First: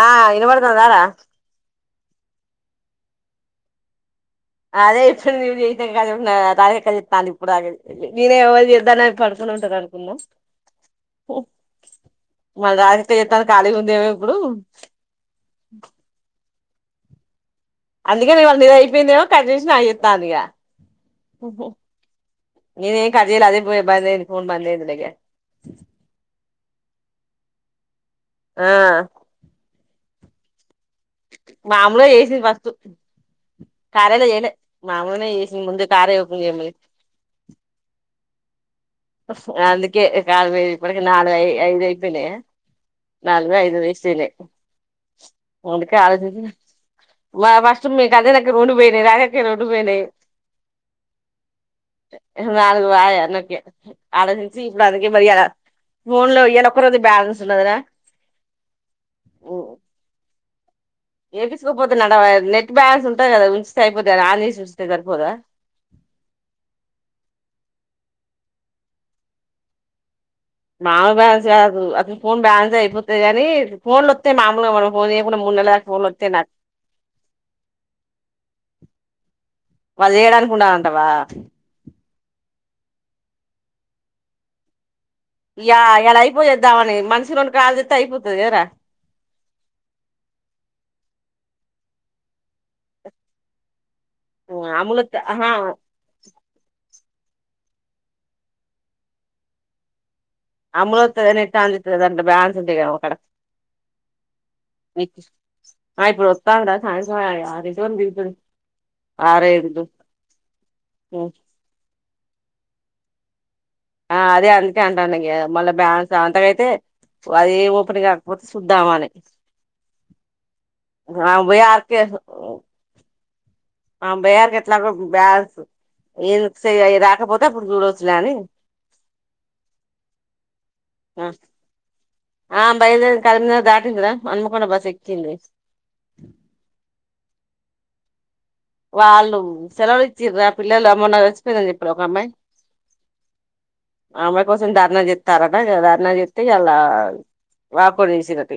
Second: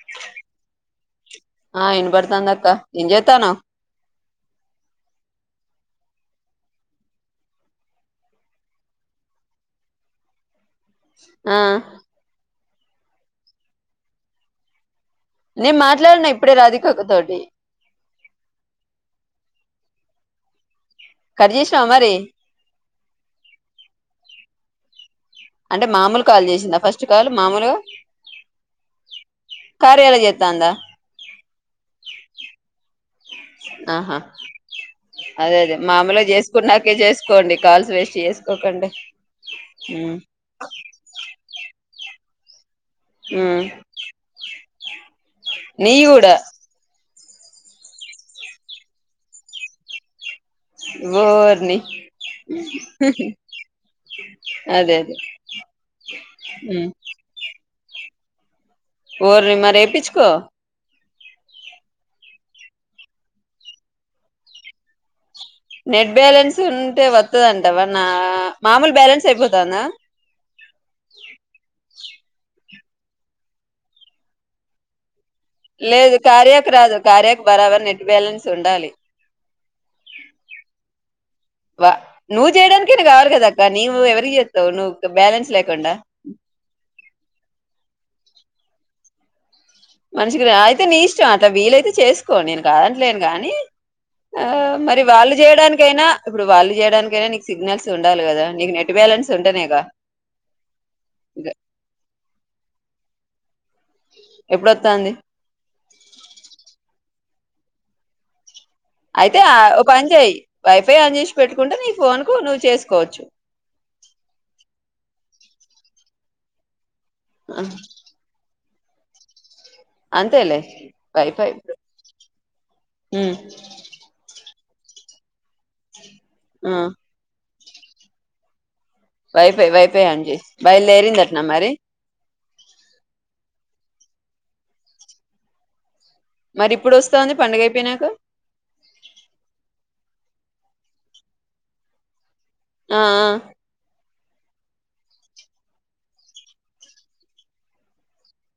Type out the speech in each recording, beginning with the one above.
ఆ వినపడుతుందర ఆ వినబడుతుంది అక్క అంజీతనావ్ అదే ఇప్పుడు నువవు చేతాం క రాగక్క చెప్ాను ఇప్పుడు నేనే ఎవరు చేద్దానడు అడుకునే ఉంటారు అనుకున్నా ఆ మన రాధిక ఖాళీగా ఉందేమో ఇప్పుడు నేను మాట్లాడిన అప్పుడే రాధిక అక్క తోటి అందుకే నివాళ నీది అయిపోయిందేమో కట్ చేసి నాకు చేస్తాంది ఇగ కట్ చేసినావా మరి నేనెమ్ కట్ జేయాల అదే ఫోన్ బంధాయింది ఫోన్ బంధాయింది [unintelligible] అంటే మామూలు కాల్ చేసిందా ఫస్ట్ కాల్ మామొలగా ఆ కార్యాలో చేతాందా మామొలే చేసిది వర్క్ ఆహా మామూలుగానే అదే చేసింది అదే ముందు కార్య మామొలుగ ఓపెన్ చేయమని చేసుకున్నాకే చేసుకోండి కాల్స్ వేస్ట్ చేసుకో చేసుకోకండి అందుకే ఉమ్ కాల్స్ ఇప్పడికి నాలుగు అయినాయి ఐదు అయిపోయినాయ నాలుగు ఉమ్ ఐదో వెస్ట్ అయినాయి అందుకే నీయి కూడా అలోచించి మా ఫస్ట్ మీ కళ్యానక్క వి రొండు పోయినాయి రాద అక్క వి రొండు పోయినాయి ఓరిని నాలుగు పాయె నాకే ఆలోచించి ఇప్పుడు అడుగు వెయ్యాల ఫోన్ లో ఇయ్యాల ఒక్క రోజె బ్యాలెన్స్ ఉన్నా కదా ఓరి మరి ఏపిచ్చుకో ఏపిచ్చుకోకపోతే నడ నెట్ బ్యాలన్స్ ఉంటాది. కదా ఉంచితే అయిపోతది అది ఆన్ చేసి ఉంచితే సరిపోదా. నెట్ బ్యాలెన్స్ ఉంటే వత్తదంటావా నా మామూలు బ్యాలెన్స్ అయిపోతుందా మామల బ్యాలెన్స్ గాదు అస్సలు ఫోన్ బ్యాలెన్స్ అయిపోతాదిగానీ ఫోన్ లు వత్తే మామొలుగ మనం ఫోన్ చేయకుండా మూడు నెలల దాకా ఫోన్లు లేదు వత్తయి నాకు కార్యాకు రాదు కార్యాకు బరాబర్ నెట్ బ్యాలెన్స్ ఉండాలి వాళ్ళు చేయడానికి ఉండాలంటవా వా నువ్వుయడానికైన కావాల కదా అక్క నీవు ఎవరికి చేత్తావు నువ్వు బ్యాలెన్స్ యా లేకుండా ఇయాల అయిపోయేజేద్దామని మనస్ రొండు కాల్ జేత్తే అయిపోతది కదరా మనిష క అయితే నీ ఇష్టం అక్క వీలైతే చేసుకో నేను కాదంలేను గానీ ఆ అమూల్ మరి వత్తే వాళ్ళు ఆహా చేయడానికైనా ఇప్పుడు వాళ్ళు చేయడానికి అయినా నీకు సిగ్నల్స్ ఉండాలి కదా నీకు నెట్ బాలెన్స్ ఉంటనేగా అమ్ములు వత్తాది కదా నెట్ ఆన్ చేత్తాది కదా దాంట్లో బ్యాలే ఉంటే కదా ఆమకాడ ఎప్పుడొత్తాంది అ ఇప్పుడొత్తాండ సాయం [unintelligible] అయితే ఓ పని చేయ్ వైఫై అన్ చేసి పెట్టుకుంటే నీ ఫోన్ కు నువ్వు చేసుకోవచ్చు ఆ అదే అందుకే అంటానుద మళ్ళా బ్యాలెన్స్ అంతకైతే అదే ఓపన్ ఆగపోతే సద్దామాల [unintelligible] అంతే లే పై పై అ ఆమె బోయ్యేవరకేట్లాగు బ్యాస్ ఏన్ సై రాకపోతు [unintelligible] అపుడు జూడచ్చు లే అని వైఫై వైఫై ఆన్ జెయి బయల్ దేరిందట్నా మరి ఆ బయలుదేరింది కరీంనగర్ దాటిందిరా హనుమకొండ బస్ ఎక్కిింది. మరి ఇప్పుడు వస్తావుంది పండుగ అయిపోయినాక వాళ్ళు సెలవులు ఇచ్చిరా ఆ పిల్లలు మొన్న చచ్చిపోయిందని చెప్పిళ్ల ఒక అమ్మాయి ఆ ఆమె కోసం ధర్నా చెస్తారట ధర్నా చెస్తే ఇయాల వాకౌట్ చేసిరట.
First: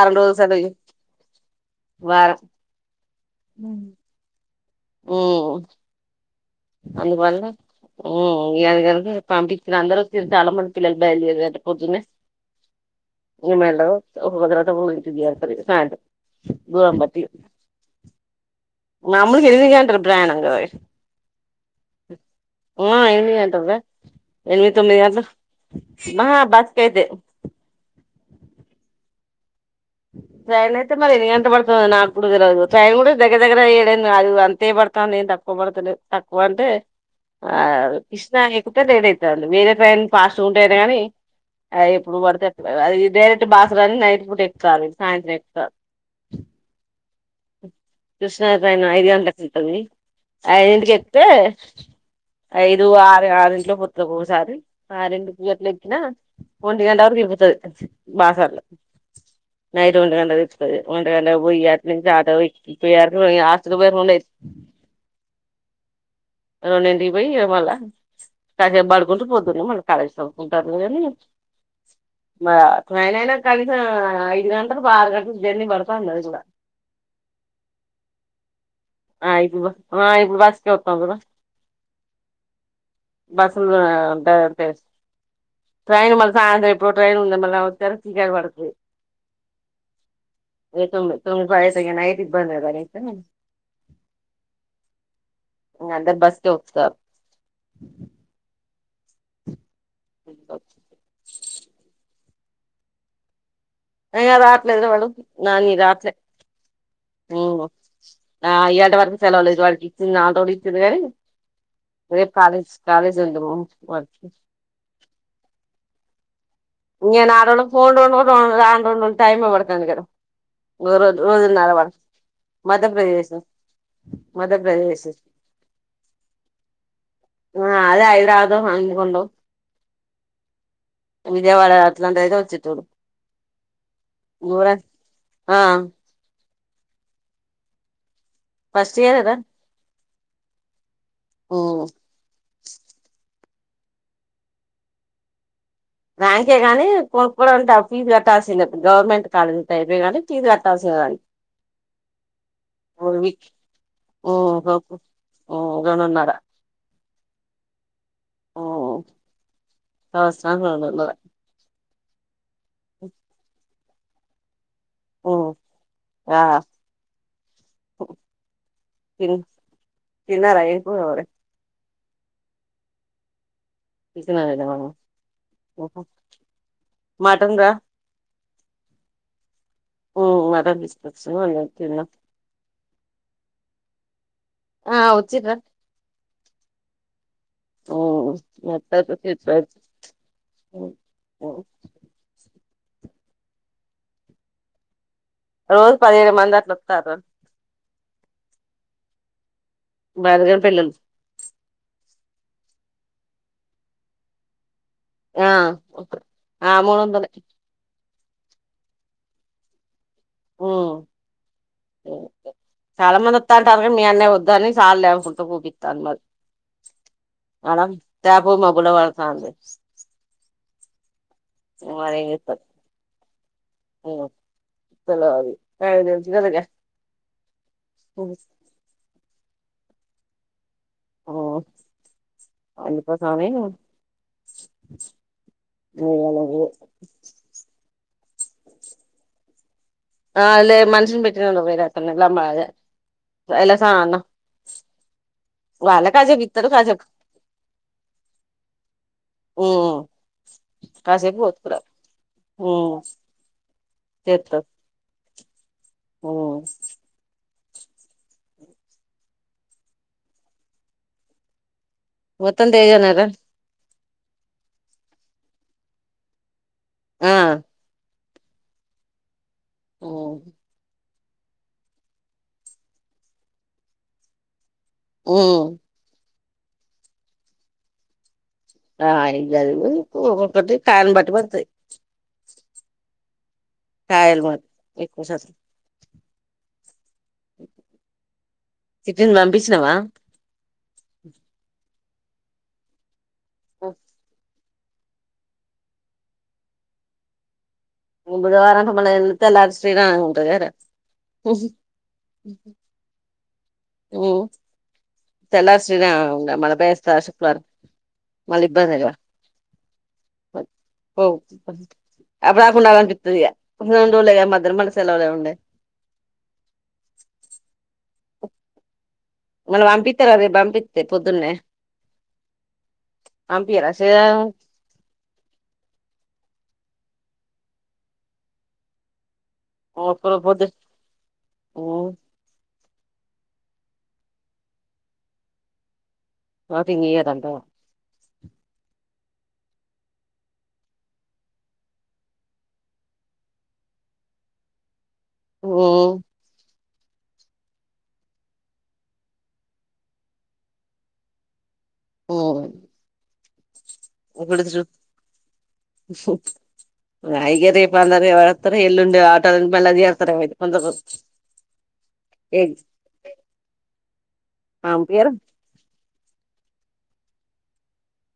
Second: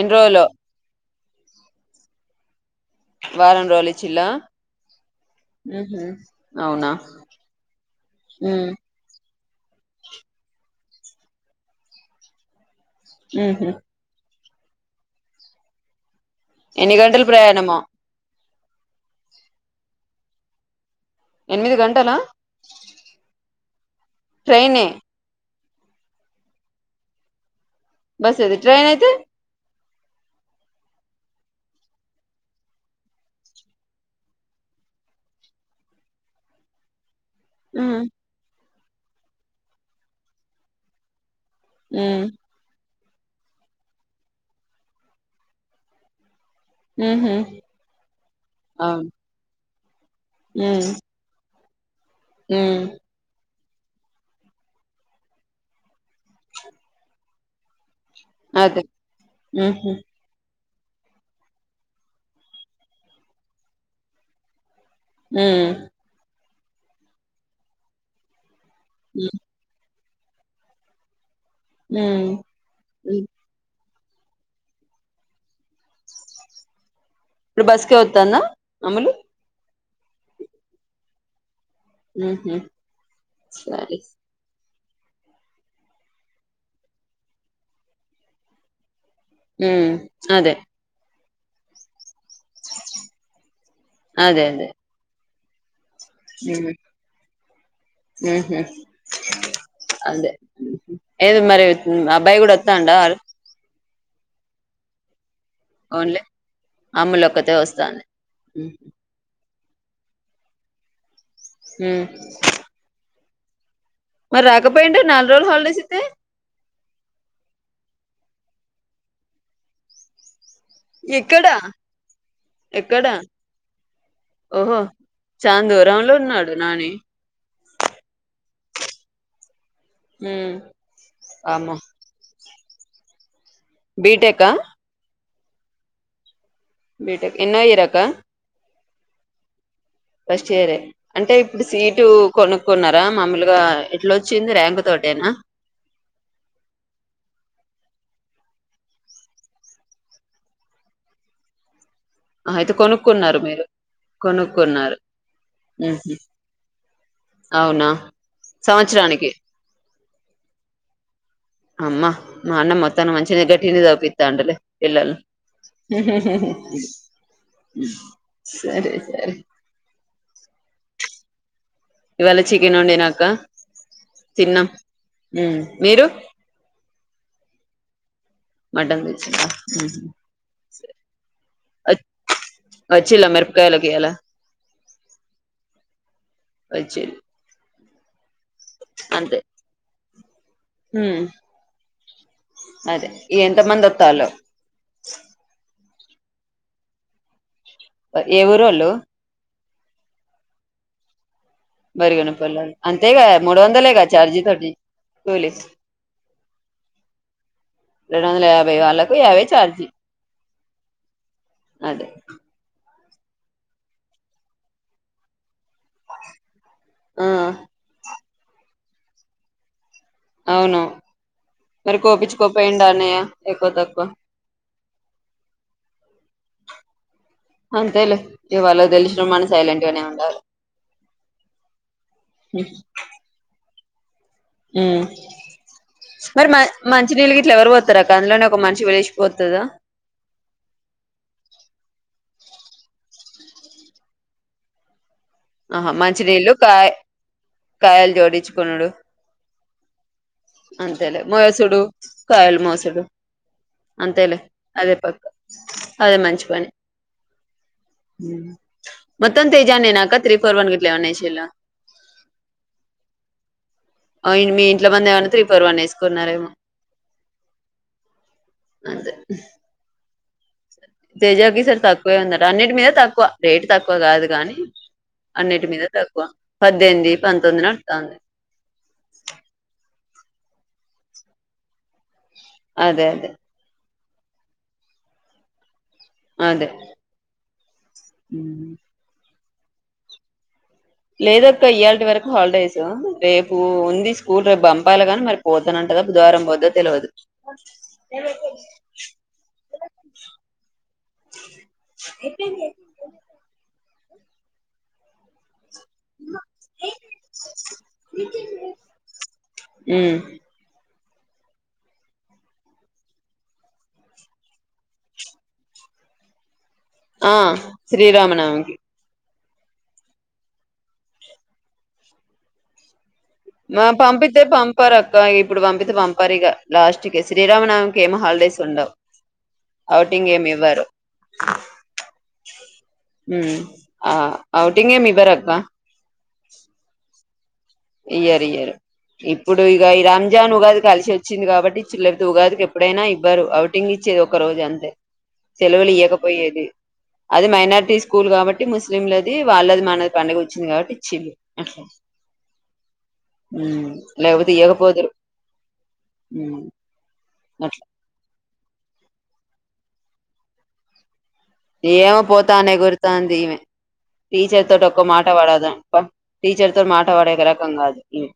ఎన్ని రోజులు రోజులో సెలవ్ వారం వారం రోజులు ఇచ్చిలా ఉమ్ ఉ హ్ అందువల్ల ఉ [unintelligible] ఎగారు పంపించిన అందరు వచ్చిరు చాలా మంది పిల్లలు బయలుదేరారు పొద్దున్నే ఉహు రెమైండర్ ఒక దగ్గర ంటదియ సర స [unintelligible] ఎన్ని గంటలు ప్రయాణమో మాములుగా ఎనిమిది గంటల ప్రయాణం గదా ఎనిమిది గంటలా ఊ ఎనిమిది గంటలు వె ఎనిమి ట్రైనే తొమ్మిది గంటలు అహ బస్ కైతే బస్ అయితే ట్రైన్ అయితే ట్రైన్ అయితే మరి ఎన్ని గంటలు పడుతదొ నాకు కూడ తెలవదు. ట్రైన్ కూడా దగ్గర దగ్గర ఎడెనిమిది అంతే పడుతాంది ఏం తక్కువ పడుతలేదు. తక్కువ అంటే ఆ ఉ కృష్ణ ఎ ఒకటే ట్రైన్ అయితాంది వేరే టైన్ పాస్ట్గ ఉంటాయి అట కాని అ ఉ ఎప్పుడు పడితే అప్పుడు అది డైరెక్ట్ బాసర అని నైట్ పూట ఎ సరే సాయంత్రం ఎక్కుత ఉహు కృష్ణ ఉ ట్రైన్ ఉ ఐదు గంటలకు ఉంటది అయిదింటికి ఎక్కితే ఐదు ఆరు ఆరు లో పోతుంది ఒకసారి ఆ రెండు పూ గట్లు ఎక్కిన ఒంటి గంట వరకు అయిపోతది బాసర్లో ఉహు నైట్ వొంటి గంట వొంటి గంటకు పోయి అటునుంచి ఇ యకి ఆసకు పోేరుండ హ రొండింటికి పోయి ఇగ మల్ల కాసేపు పడుకుంటే ఉ పోద్దు న మనకి కాళ స కుంటారు బ త ఎననా కలిస ఐదు గంటలు పా ఆరు గంటలు జర్నీ పడతాంది అది కూడా ఇప్పుడు బస్కే వత్తంద ఆ ఇప్పుడు పో ఆ ఇప్పుడు బస్కే వత్తంది ఉహు బస్సులు సరే ట్రైన్ మళ్ళా సాయంత్రం ఎప్పుడో ట్రైన్ వచ్చేతలికే సిగ్నల్ పడ్తది హు అదే రూంబాయే సెగండయే ఇబంది కదా అది అయితే అదే అదే ఆ అందరు బస్కే వచ్చారు హుహు అదే ఏది మరి రాబ్ అబ్బాయి కూడా వాతండా అడు ఆయన రాట్లేడు వాడు నాని రాట్లే ఓన్లీ అమ్ములొక్కతే ఏమో వస్తాంది ఆ ఇగ అంత వరకు సెలవులు ఇటువ్ ఇచ్చిరా నా కోడిచిరే మ్మ్ రేపు కాలేజ్ కాలేజ్ జండూబామ్ మరి రాకపోయిండ నాలుగు రోజుల్ హాలిడేస్ ఇస్తే నేను ఆ ఫోన్ రొండు రాను రొండు టైమే పడ్తది కదా ఇంగో రెండు రోజులు ఎక్కడా నడవల ఎక్కడా మధ్యప్రదేశ ఓహో మధ్యప్రదేశు చాన్ దూరంలో ఉన్నాడు నాని అదే హైద్రాబాద్ య వైల్గొండో హు విజయవాడ అట్లాంటైతే వచ్చేటోడు బిటెక్ ఆ ఆహ్ బీటెక్ ఎనో ఇయర్ అక్క ఫస్ట్ ఇయర్ రే రా. ఫస్ ఇయర్ రే అంటే ఇప్పుడు సీటు కొనుకున్నారా. మమ్మలుగ్ గా ఇట్లోచ్చింది ర్యాంక్ తోటేనా ర్యాంకే గాని కొనుకోడానికి డబుల్ కట్టాల్సిందే. గవర్నమెంట్ కాలేజీ టైపే కానీ ఫీజు కట్టాల్సిిన అయితే కొనుకున్నారు మీరు కొనుకున్నారు ఉహ్ హు రెండున్నర అవునా సంవత్సరానికి సంవత్సరానికి నలుగువందలనారా అమ్మ మా అన్నం మోతానము మంచిగానే గట్టింరు పితాండులే పిల్లల్ ఉమ్, ఆ హుహుహు సరే సరే తిన్ తిన్నారా ఏం కూర మరి ఇవాళ చికెన్ వండినా అక్క చికనాదఓహ ఉమ్ మీరు [unintelligible] మటన్ రా మటన్ తెచ్చిండ్ ఉమ్, మటన్ తీసుకొచ్చిన వండిన తిన్నాం వచ్చిలా మేరాపకాలాకియాల ఆ వచ్చిర్రా వచ్చిర్ ఓ మత్త తీ ఉమ్ [unintelligible] అదే ఎంత మంది వత్తాలో రోజు పదిహేడు మంది అట్లు వతారు. ఏవురోలు బధగని పెల్లోళ్ళు మరిగణపల్లా అంతేగా మూడు వందలే క ఛార్జీ తోటి కూలి ఆహ్ ఆ మూడు వందలే రెండు వందల యాభై వాళ్ళకు యాభై చార్జి. ఉహ్ అదే చాలా మంది వత్త అంటారు. మీ అన్నే వద్ద అని చాలు లే ఓక్ కుంట పోపితాను మరి ఆ అనం తపుకో మబ్బుల వాడాతంది. అవును మరి ఏం కోపచ్చుకో చేత్తది పోయిండు. అన్నయ్య ఎక్కువ తక్కువ తెలవది నాకు తెలుసు కదగా అంతేలే ఇవాళ తెలిసిన మనష్ సైలెంట్ గానే ఉంటారు. ఓ అయ్యప్ప స్వామి ఉమ్ మరి మ మంచించి నీళ్ళగులవరి వ రక అందులోనే ఒక మనిషి విలిచిపోతుంద ఆలే మనుషులు పెట్టినను వేరే అతని మ అలాస అన్నా ఆహా మంచినీళ్ళు కాయ కాయలు జోడించుకున్నాడు ఉమ్ అంతేలే కాసేపు మోసుడు కోతుకురారు కాయలు ఉమ్ మోసడు అంతేలే చేత్తరు అదే పక్క అదే మంచి ఉమ్ పని మొత్తం తేజనే నాక్క త్రీ ఫోర్ వన్ గిట్లా ఏమన్నా ఏసిల్లా మొత్తం తేజ నేరా ఆ మీ ఇంట్లో మంది ఏమన్నా త్రీ ఫోర్ వన్ ఏమైనా వేసుకున్నారేమో ఆ అదే ఓ తేజాకీ సర తక్కువే ఉందట అన్నిటి మీద తక్కువ రేటు తక్కువ కాదు కానీ అన్నిటి ఉమ్ మీద తక్కువ పద్దెనిమిది పంతొమ్మిది నడుతాంది ఆ ఈ గావి ఒక్కొక్కటి కాయను బట్టి పడతాయి అదే అదే కాయలు పెడితే ఎక్కువ శాతం అదే చూసినావా లేదక్క ఇయాల్టి వరకు హల్డేస్ రేపు ఉంది స్కూల్ రే బం అబ్బాయిలు గా మరి పోతానంటదా బుధవారం పోద్ద్దో తెలియదు. బుధవారంట మల ఎళతే ఎల సింగ్ ఉంటర. ఉమ్ తెల్లార్ శ్ర మన బయస్త శుక్్రారం మళ్ళీ ఇబ్బందిగా ఉమ్ ఓ అప్పుడు దాకా ఉండాలనిపిస్తదిగా రెండు రోజులే కదా మల్ల సెలవలు ఏముండై ఆ శ్రీరామనవమికి మళ్ళ పంపిస్తారా రేపు పంపిస్తే పొద్దున్నే మా పంపియ్యరా పంపితే శ్రీరామనవమి పంపారు అక్క ఇప్పుడు పంపితే పంపారు ఇక లాస్ట్ కి శ్రీరామనావమికి ఏమ్ హాలిడేస్ ఉండవు ఒక్క అఔటింగ్ రోజు ఏమి పొద్దు ఇవ్వరు. యూ ఆ ఔటిింగ్ ఏమి ఇవ్వరు అక్క ఔటింగ్ ఇయర్ అక్క ఇయ్యరు ఇయ్యారు ఇప్పుడు ఇక ఈ రాంజాన్ ఉగాది కలిసి వచ్చింది కాబట్టి [unintelligible] ఉగాదికి ఎప్పుడైనా ఇవ్వరు అవుటింగ్ ఇచ్చేది ఒక రోజే అంతే. సెలవులు ఇయ్యకపోయేది అది మైనారిటీ స్కూల్ కాబట్టి ముస్లింలది వాళ్ళది మాన ది పండుగ వచ్చింది కాబట్టి ఇచ్చిర్రు ఉ లేకపోతే ఇప్పుడు చూడు ఈయకపోదురు [unintelligible] తర ఎల్లుండి ఆట మళ్ళ దియాతారా అయితే కొంతకు ఏమో పోతానే ఎగురుతాంది ఈమె టీచర్ తోటి ఒక్క మాట పంపియ్యరా పడదు టీచర్ మాట పడే క రకం కాదు ఈమె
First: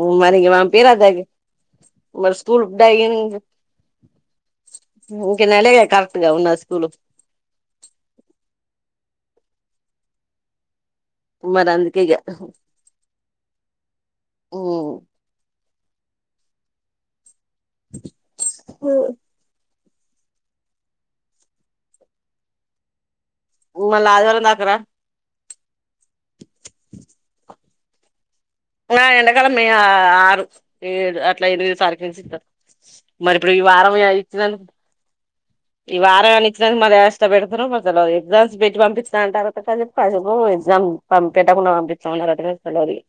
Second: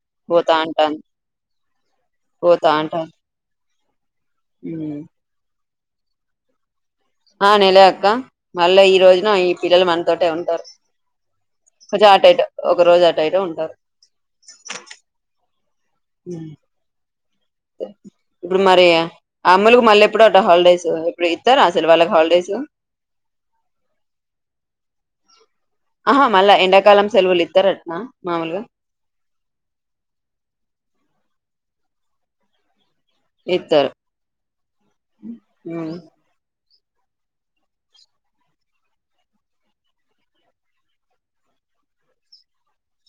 ఉ మరి ఇంకా పోతా అంటాంది పంపియరాదా మరి స్కూల్ పోతా డాయి అంటాంది ఉమ్ ఇంక నెల్లే కరెక్ట్ గా ఉందా స్కూల్ నెలే అక్క మళ్ళా ఈ రోజున ఆ పిల్లలు మనతోటే ఉంటారు మరి అందుకే కొంచె ఇగ అటో ఇటో ఒక రోజు అటో ఇటో ఉంటాది ఉ ఇప్పుడు మరి అమ్ములు మళ్ళీ ఎప్పుడట హాలిడేస్ ఇప్పుడు ఇస్తారా అసలు వాళ్ళకి హాలిడేస్ ఉ మళ్ళా ఆదివారం వరక రా ఆహా మళ్ళా ఎండాకాలం సెలవులు ఇత్తర ఆ మామూలుగా నా ఎడాకాలం మీ ఆరు ఏడు అట్లా ఎనిమిదో తారకి నుంచి ఇస్తారు మరి ఇప్పుడు ఈ ఇస్తారు వారం ఇచ్చినం ఉమ్, ఈ వారాన్ని ఎగ్జామ్స్ మరీ యాష్ట పెడతారో మరి తెలవదు ఎగ్జామ్స్ పెట్టి పంపిస్తా అంటారట [unintelligible] ఎగ్జామ్ పంపే తప్పుడు ఉన్నారట తెలవదు ఇక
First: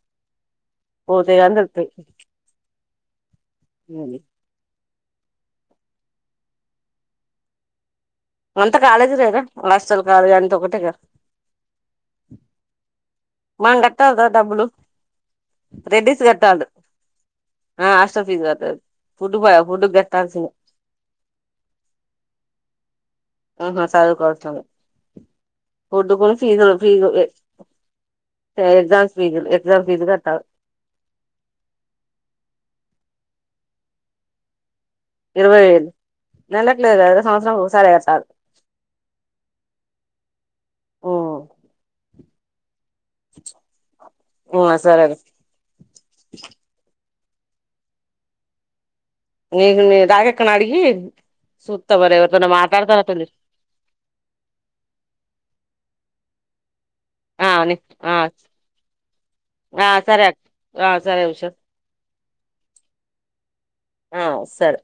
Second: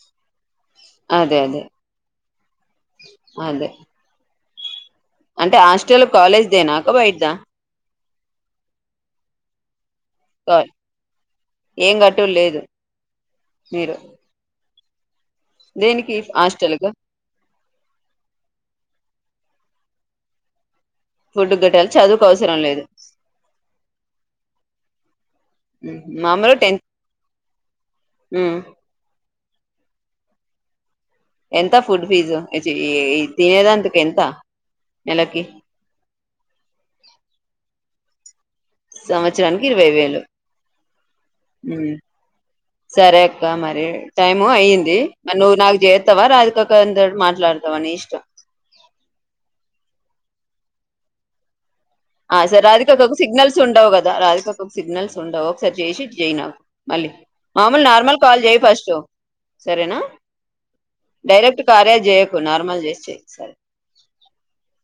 పోతే అదే గాని అదే తెలుస్తాయి అదే అంటే హాస్టల్ దేనా అక్క బయట దా అంత కాలేజ్ దేనే లాస్ట్ హాస్టల్ కాదు ఏం గట్టు లేదు మనం మీరు కట్టాల రా డబ్బులు దేనికి రెడ్డీస్ కట్టాలి హాస్టల్ కా ఆ హాస్టల్ ఫీస్ కట్టాలి ఫుడ్ పో ఫుడ్ కట్టాల్సి ఫుడ్డు కట్టాలి చదువుకు అవసరం లేదు ఉమ్, పోడుకుని మామూలు ఫీజు లు ఫీజు టెన్త్ సరాన్ ఎక్స్మ్ ఫ్రిజ్ కట్టలి ఎంత ఫుడ్ ఫీజు తినేదంతకు ఎంత నెలకి ఇరవై ఐదు నెలకిలేదుఅదు సంవత్సరానికి ఒకసారి కట్టలి సంవత్సరానికి ఇరవై వేలు ఉమ్ సరే అక్క మరి టైము అయ్యింది సరే మ నువ్వు నాకు చేస్తావా రాజికక్కతో మా లాడుతవాని ఇష్టం నేను రాగక్కని అడిగీ ఆ సార్ రాధికాక్కకు సిగ్నల్స్ ఉండవు కదా రాధికాకు సిగ్నల్స్ ఉండవు ఒకసారి చేసి జై నా క్ మళ్ళీ ఆ ని మామూలు ఆ నార్మల్ కాల్ చేయి ఫస్ట్ ఆ సరేనా సరే అక్క ఆ సరే ఉషా డైరెక్ట్ కార్యచేయ నార్మల్ చేసి చేయి ఒకసారి ఆ సరే